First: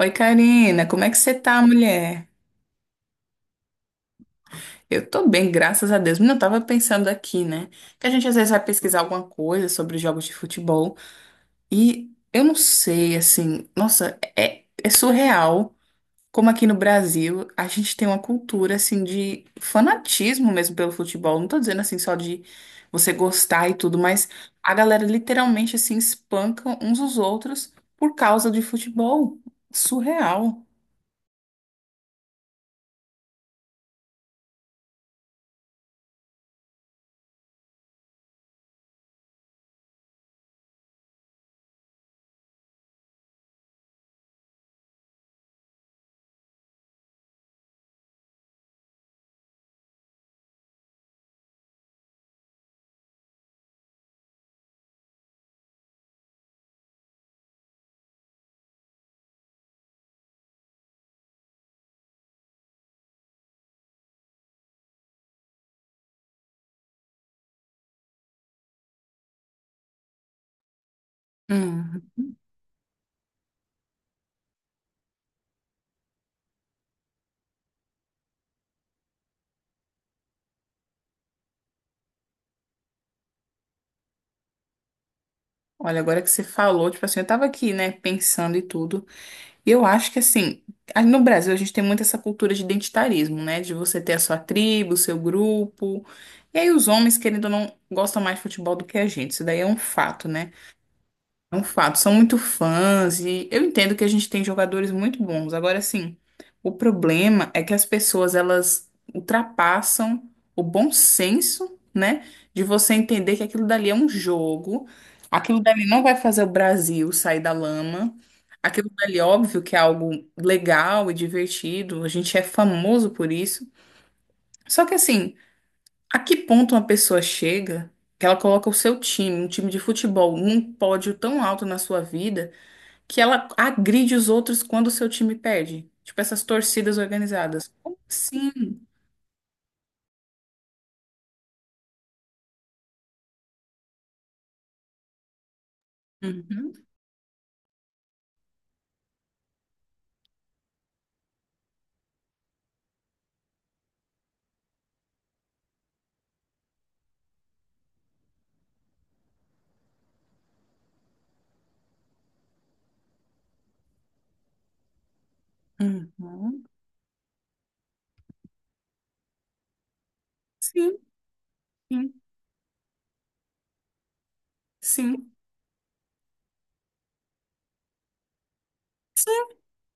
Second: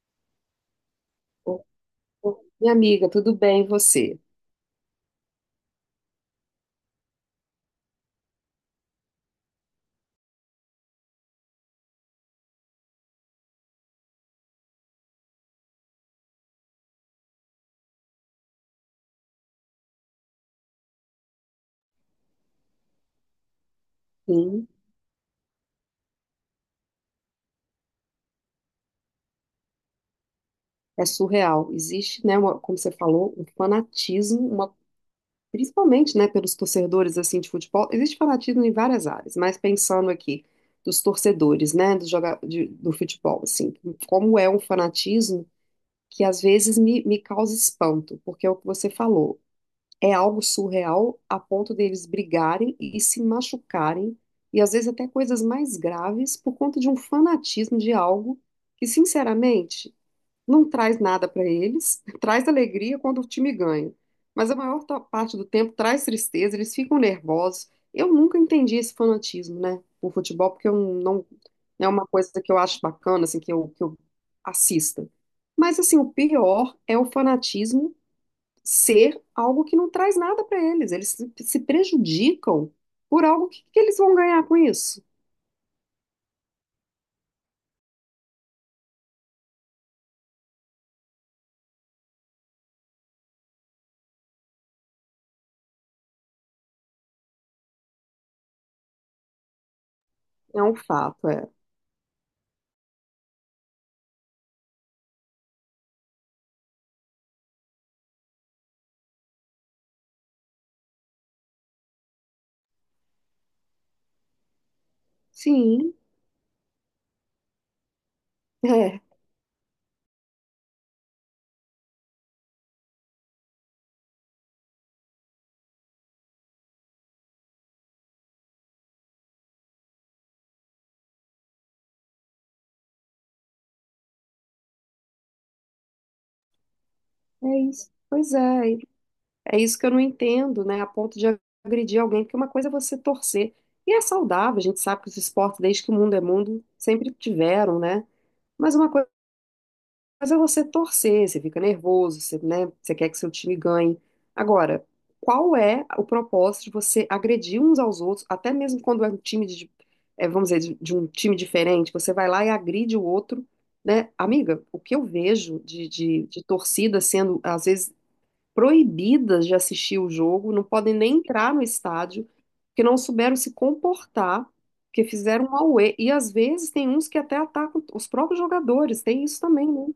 Oi, Karina, como é que você tá, Ô, mulher? minha amiga, tudo bem, e você? Eu tô bem, graças a Deus. Menina, eu tava pensando aqui, né? Que a gente às vezes vai pesquisar alguma coisa sobre jogos de futebol e eu não sei, assim, nossa, é surreal como aqui no Brasil a gente tem uma cultura, assim, de fanatismo mesmo pelo futebol. Não tô dizendo, assim, só de você gostar e tudo, mas Sim, a galera literalmente, assim, espanca uns os outros por causa de futebol. Surreal. é surreal. Existe, né, como você falou, um fanatismo, uma, principalmente, né, pelos torcedores assim de futebol. Existe fanatismo em várias áreas, mas pensando aqui dos torcedores, né, do futebol, assim, como é um fanatismo que às vezes me causa espanto, porque é o que você falou. É algo surreal a ponto deles brigarem e se machucarem, e às vezes até coisas mais graves, por conta de um fanatismo de algo que, sinceramente, não traz nada para eles, traz alegria quando o time ganha, mas a maior parte do tempo traz tristeza, eles ficam nervosos. Eu nunca entendi esse fanatismo, né, por futebol, porque eu não, não é Uhum. uma coisa que eu acho bacana, assim, que eu assista. Mas, assim, o pior é o fanatismo ser algo que não traz nada para eles. Eles se prejudicam por algo que eles vão ganhar com isso. Olha, agora que você falou, tipo assim, eu tava aqui, né, pensando e tudo. E eu acho que assim, no Brasil a gente tem muito essa cultura de identitarismo, né? De você ter a sua tribo, o seu grupo. E aí os homens, querendo ou não, gostam mais de futebol do que a gente. Isso daí é um fato, né? É um fato, é. É um fato, são muito fãs e eu entendo que a gente tem jogadores muito bons. Agora, assim, o problema é que as pessoas elas ultrapassam o bom senso, né, de você entender que aquilo dali é um jogo, aquilo dali Sim, não vai fazer o Brasil sair da lama. Aquilo é, dali, óbvio que é algo legal e divertido, a gente é famoso por isso. Só que, assim, a que ponto uma pessoa chega que ela coloca o seu time, um time de futebol, num pódio tão alto na sua vida? Que ela agride os outros quando o seu time perde. Tipo essas torcidas é organizadas. isso. Como Pois é, assim? é isso que eu não entendo, né? A ponto de agredir alguém, porque uma coisa é você torcer. E é saudável, a gente sabe que os esportes, desde que o mundo é mundo, Uhum, sempre tiveram, né? Mas uma coisa Mas é você torcer, você fica nervoso, você, né, você quer que seu time ganhe. Agora, qual é o propósito de você agredir uns aos outros, até mesmo quando é um time de, é, vamos dizer, de um time diferente, você vai lá e agride o outro, né? Amiga, o que eu vejo de uhum. torcidas sendo, às vezes, proibidas de assistir o jogo, não podem Sim, nem entrar no sim, estádio, porque não souberam se comportar, porque sim. fizeram um auê. E às vezes tem uns que até atacam os próprios jogadores, tem isso também, né?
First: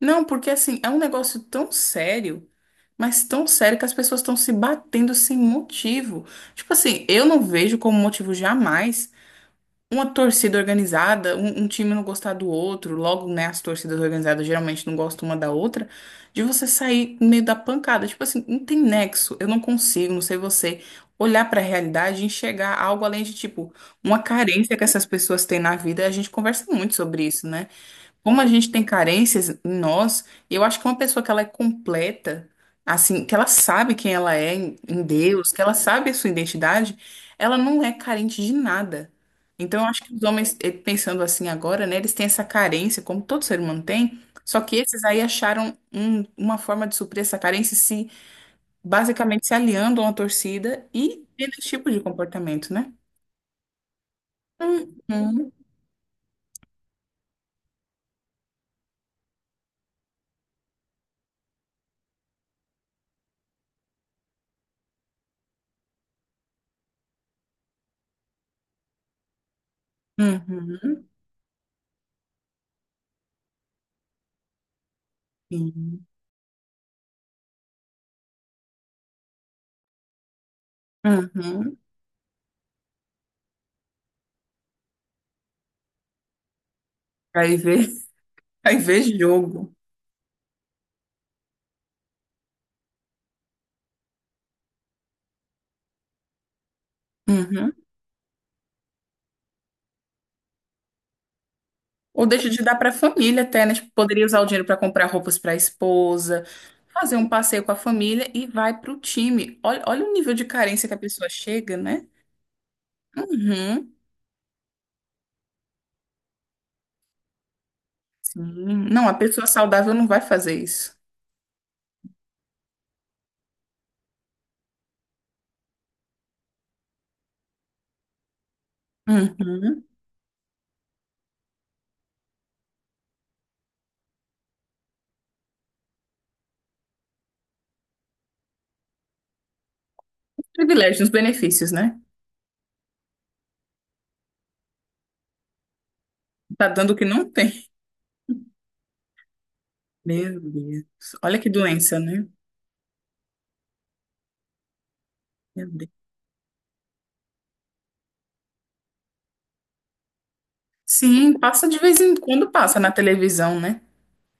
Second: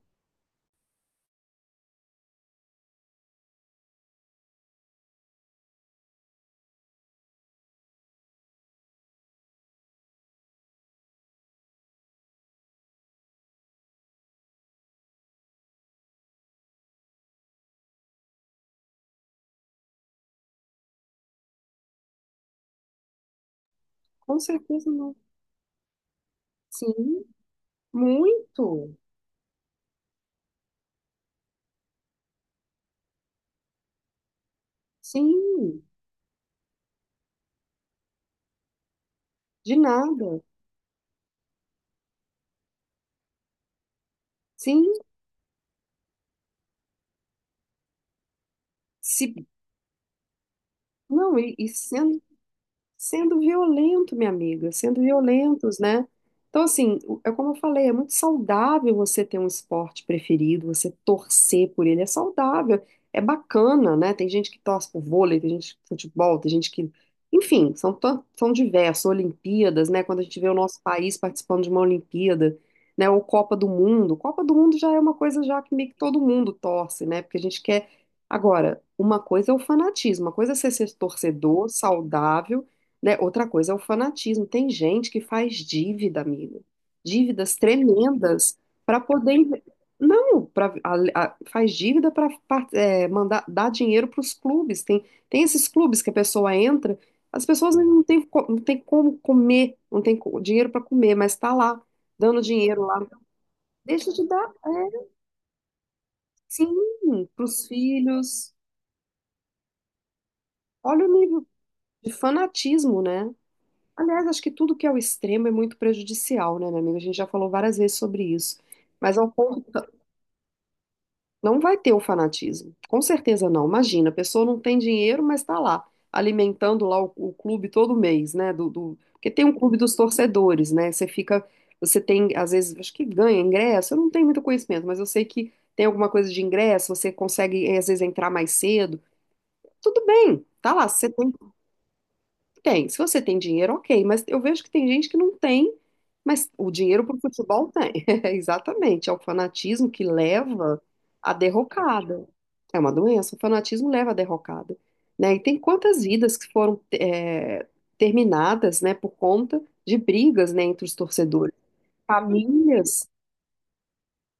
Não, porque assim, é um negócio tão sério, mas tão sério que as pessoas estão se batendo sem motivo. Tipo assim, eu não vejo como motivo jamais uma torcida organizada, um time não gostar do outro, logo, né, as torcidas organizadas geralmente não gostam uma da outra, de você sair no meio da pancada. Tipo assim, não tem nexo, eu não consigo, não sei você olhar pra realidade e enxergar algo além de, tipo, uma Com carência que certeza essas não. pessoas têm na vida. A gente conversa muito Sim, sobre isso, né? Como a gente tem muito. carências em nós, eu acho que uma pessoa que ela é completa, assim, que ela sabe quem ela é em Deus, que ela Sim, sabe a sua identidade, ela não é carente de nada. de Então, eu acho que os nada. homens, pensando assim agora, né, eles têm essa carência, como todo ser humano tem, só que Sim, esses aí acharam uma forma de suprir essa carência se se basicamente se aliando a uma torcida e não, tendo esse e tipo de comportamento, né? sendo violento, minha amiga, sendo Uhum, violentos, né? Então, assim, é como eu falei, é muito saudável você ter um esporte preferido, você torcer por ele, é saudável, é bacana, né? Tem gente que torce por vôlei, tem gente que futebol, tem gente que. Enfim, são, são diversos, Olimpíadas, né? Quando a gente vê o nosso uhum, país participando de uma Olimpíada, né? Ou Copa do Mundo. Copa do Mundo já é uma coisa já que meio que sim, todo mundo torce, né? Porque a gente quer. Agora, uma coisa é o fanatismo, uma coisa é você ser torcedor uhum. saudável, né? Outra coisa é o fanatismo. Tem gente que faz dívida, amigo. Aí Dívidas vê. tremendas Aí para vê poder. jogo. Não, faz dívida para mandar dar dinheiro para os clubes. Tem, tem esses clubes que a pessoa entra, as Uhum. pessoas não tem como comer, não tem co- dinheiro para comer, mas está lá, Ou dando deixa de dar dinheiro para a lá. família até, né? Tipo, Deixa poderia de usar o dar, dinheiro para comprar é, roupas para a esposa, fazer sim, um para passeio os com a família e filhos. vai para o time. Olha, olha o nível de carência que a Olha o pessoa nível chega, né? de fanatismo, né? Uhum. Aliás, acho que tudo que é o extremo é muito prejudicial, né, minha amiga? A gente já falou várias vezes sobre isso. Sim. Não, a Mas ao pessoa ponto, saudável não vai fazer isso. não vai ter o fanatismo. Com certeza não. Imagina, a pessoa não tem dinheiro, mas está lá, alimentando lá o clube todo mês, né? Porque tem um clube Uhum. dos torcedores, né? Você fica, você tem, às vezes, acho que ganha ingresso. Eu não tenho muito conhecimento, mas eu sei que tem alguma coisa de ingresso, você consegue, às vezes, entrar mais cedo. Tudo bem, tá lá. Você Privilégios, tem. benefícios, né? Tem. Se você tem dinheiro, ok. Mas eu vejo que tem gente que não tem, mas Tá o dando o que dinheiro para o não tem. futebol tem. É, exatamente. É o fanatismo que Meu leva Deus. à Olha que doença, né? derrocada. É uma doença. O fanatismo leva à derrocada. Né? E tem Meu Deus. quantas vidas que foram é, terminadas, né, por conta de brigas, né, entre os Sim, torcedores. passa de vez em quando, passa na Famílias. televisão, né?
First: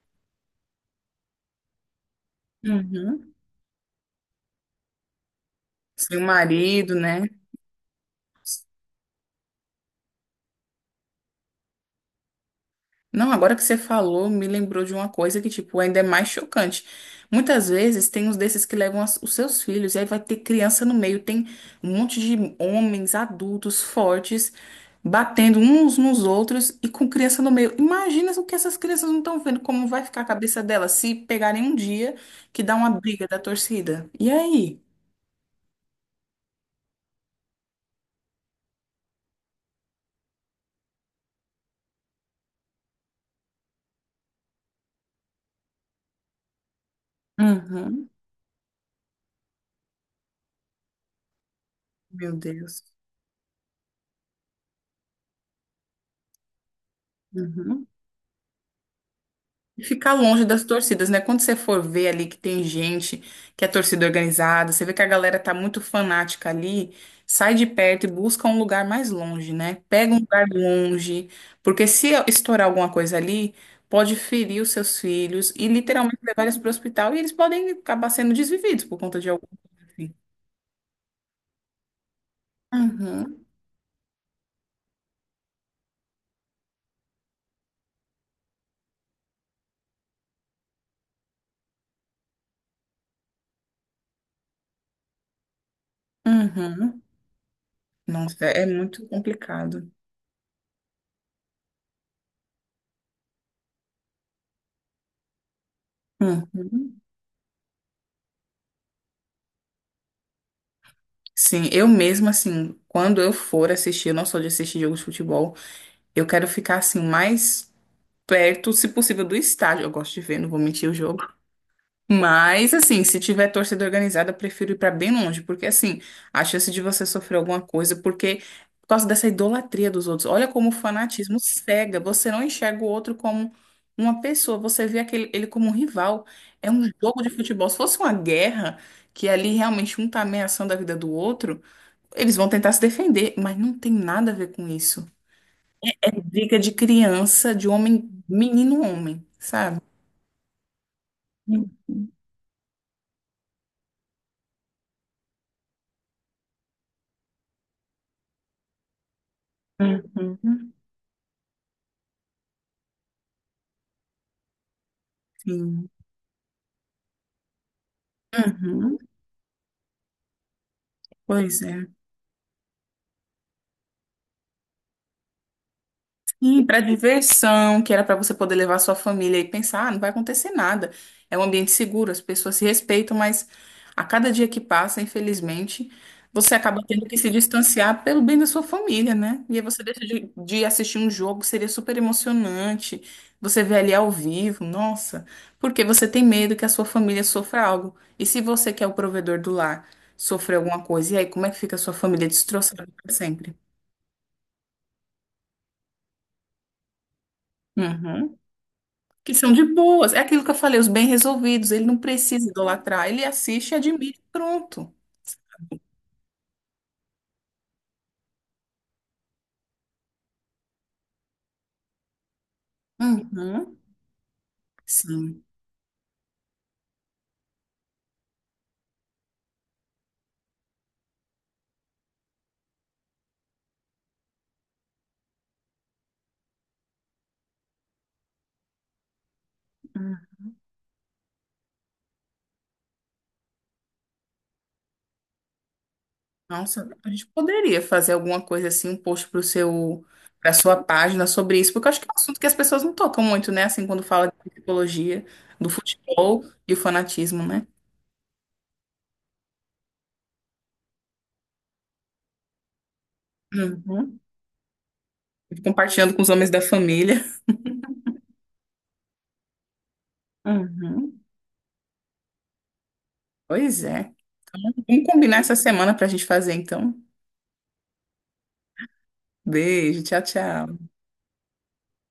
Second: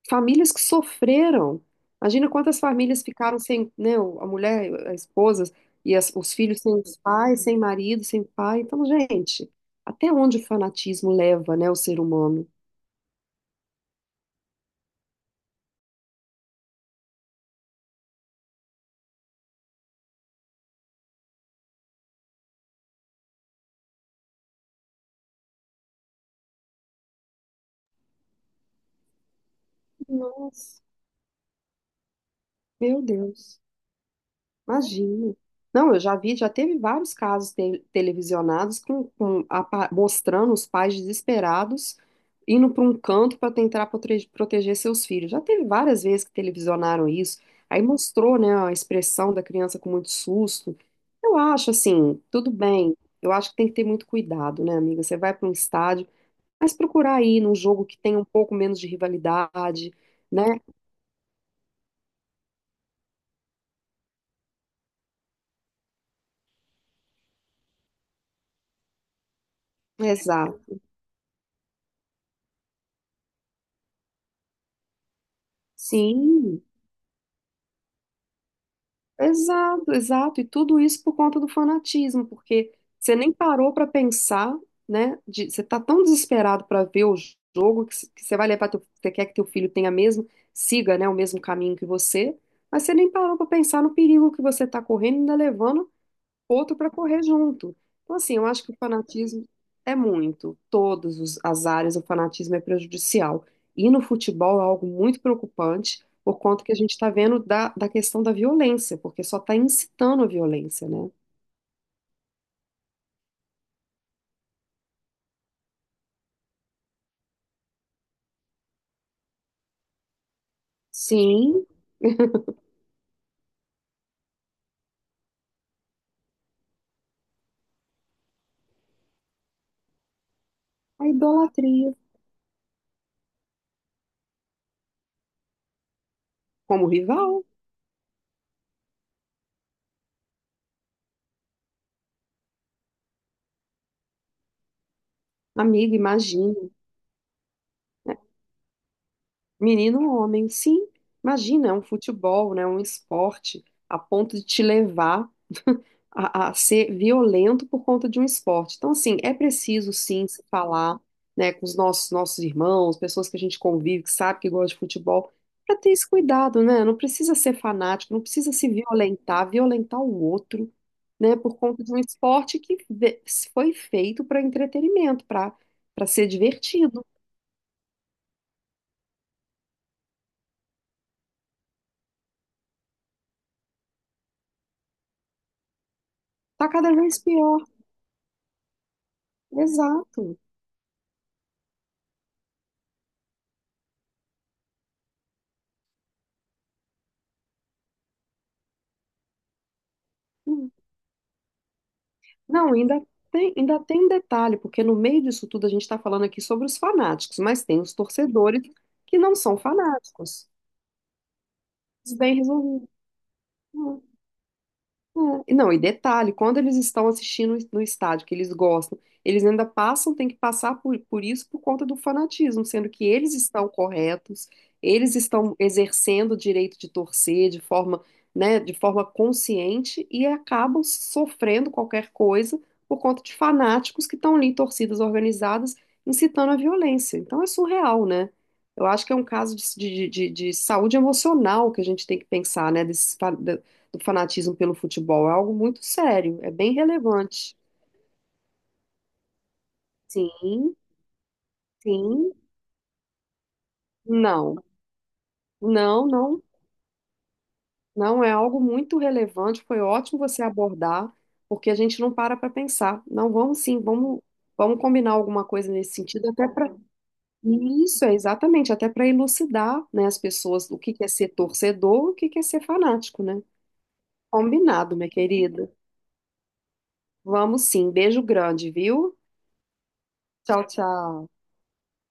Famílias que sofreram. Imagina quantas famílias Uhum. ficaram sem, né, a mulher, a esposa e Sem o os filhos sem marido, os né? pais, sem marido, sem pai. Então, gente, até onde o fanatismo leva, né, o ser humano? Não, agora que você falou, me lembrou de uma coisa que, tipo, ainda é mais chocante. Muitas vezes tem uns desses que levam os seus filhos, e aí vai ter criança no meio, tem um monte de homens adultos fortes batendo uns nos outros e com criança no meio. Imagina o que essas crianças não estão vendo, como vai ficar a cabeça Nossa, delas se pegarem um dia que dá uma meu briga da Deus. torcida. E aí? Imagino. Não, eu já vi, já teve vários casos televisionados com, com mostrando os pais desesperados indo para um canto para tentar proteger seus filhos. Já teve várias vezes que televisionaram isso. Aí Uhum, mostrou, né, a expressão da criança com muito susto. Eu acho assim, meu tudo Deus. bem. Eu acho que tem que ter muito cuidado, né, amiga? Você vai para um estádio, mas procurar ir num jogo Uhum. que tenha um pouco menos de E rivalidade, ficar longe né? das torcidas, né? Quando você for ver ali que tem gente que é torcida organizada, você vê que a galera tá muito fanática ali, sai de perto e busca um lugar mais longe, né? Pega um lugar Exato. longe, porque se estourar alguma coisa ali, pode ferir os seus filhos e literalmente levar eles Sim. para o hospital e eles podem acabar sendo desvividos por conta de algum. Exato, Assim. exato. E tudo isso por conta do fanatismo, porque você nem Uhum, parou para pensar, né? Você tá tão desesperado para ver o jogo que, que você vai levar teu, você quer que teu filho tenha mesmo, siga, né, o mesmo caminho que você, mas você nem parou para pensar no perigo que você tá correndo, ainda levando outro para uhum. correr junto. Então, assim, Nossa, eu acho é que o muito fanatismo complicado. é muito. Todas as áreas, o fanatismo é prejudicial. E no futebol é algo muito preocupante, por conta que a gente Uhum. está vendo da questão da violência, porque só está incitando a violência, né? Sim, eu mesma, assim, quando eu for assistir, eu não sou de assistir jogos de futebol. Eu quero ficar assim o mais perto, se possível, do estádio. Eu gosto de ver, não vou mentir, o jogo. Sim, Mas assim, se tiver torcida organizada, eu prefiro ir pra bem longe, porque assim, a chance de você sofrer alguma coisa, porque por causa dessa idolatria dos outros. Olha como o a fanatismo idolatria cega. Você não enxerga o outro como uma pessoa, você vê aquele ele como um rival. É um como jogo de rival. futebol. Se fosse uma guerra, que ali realmente um tá ameaçando a vida do outro, eles vão tentar se defender, mas não tem nada a ver com isso. Amiga, imagina, Dica de criança, de homem, menino homem, sabe? menino ou homem, sim, imagina, é um Uhum. futebol, né, um esporte, a ponto de te levar a ser violento por conta de um esporte. Então, assim, é preciso sim se Uhum. falar, né, com os nossos irmãos, pessoas que a gente convive, que sabe que gosta de futebol, para Sim. ter esse cuidado, né? Não precisa ser fanático, não precisa se Uhum. violentar, violentar o outro, né, por Pois conta é. de um esporte que foi feito para entretenimento, para ser Sim, para divertido. diversão, que era para você poder levar sua família e pensar, ah, não vai acontecer nada. É um ambiente seguro, as pessoas se respeitam, mas a cada dia que passa, infelizmente, você Tá acaba cada tendo que vez se pior. distanciar pelo bem da sua família, né? E aí você deixa Exato. de assistir um jogo, seria super emocionante. Você vê ali ao vivo, nossa, porque você tem medo que a sua família sofra algo. E se você, que é o provedor do lar, sofrer alguma coisa, e aí como é que fica a sua família Não, destroçada para sempre? ainda tem um detalhe, porque no meio disso tudo a gente está falando aqui sobre os fanáticos, mas tem os Uhum. torcedores que Que não são são de boas. É aquilo fanáticos. que eu falei, os bem resolvidos. Ele não Isso é. Bem precisa resolvido. idolatrar. Ele assiste, admira, e pronto. É, e não, e detalhe, quando eles estão assistindo no estádio, que eles gostam, eles ainda passam, tem que passar por isso por conta do fanatismo, sendo que eles estão Uhum. corretos, eles Sim. estão exercendo o direito de torcer de forma, né, de forma consciente e acabam sofrendo qualquer coisa por conta de fanáticos que estão ali em torcidas organizadas incitando a violência. Então é surreal, né? Eu acho que é um caso Hum. De saúde emocional que a gente tem que pensar, né, desses, do fanatismo pelo futebol. É algo muito sério, é bem Nossa, a gente relevante. poderia fazer alguma coisa assim, um post para o seu, para sua Sim, página sobre isso, porque eu acho que é um sim, assunto que as pessoas não tocam muito, né? Assim, quando fala de não, psicologia, do não, não, futebol e o fanatismo, né? não é algo muito relevante. Foi ótimo você abordar, porque a gente não para para pensar. Não, vamos sim, Uhum. vamos, vamos combinar alguma coisa nesse Compartilhando com os sentido, até homens da para família. isso, é exatamente, até para elucidar, né, as pessoas o que que é Uhum. ser torcedor, o que que é ser fanático, né? Pois é. Então, Combinado, vamos minha combinar essa querida. semana para a gente fazer, então. Vamos sim. Beijo grande, viu? Beijo, tchau, Tchau, tchau. tchau.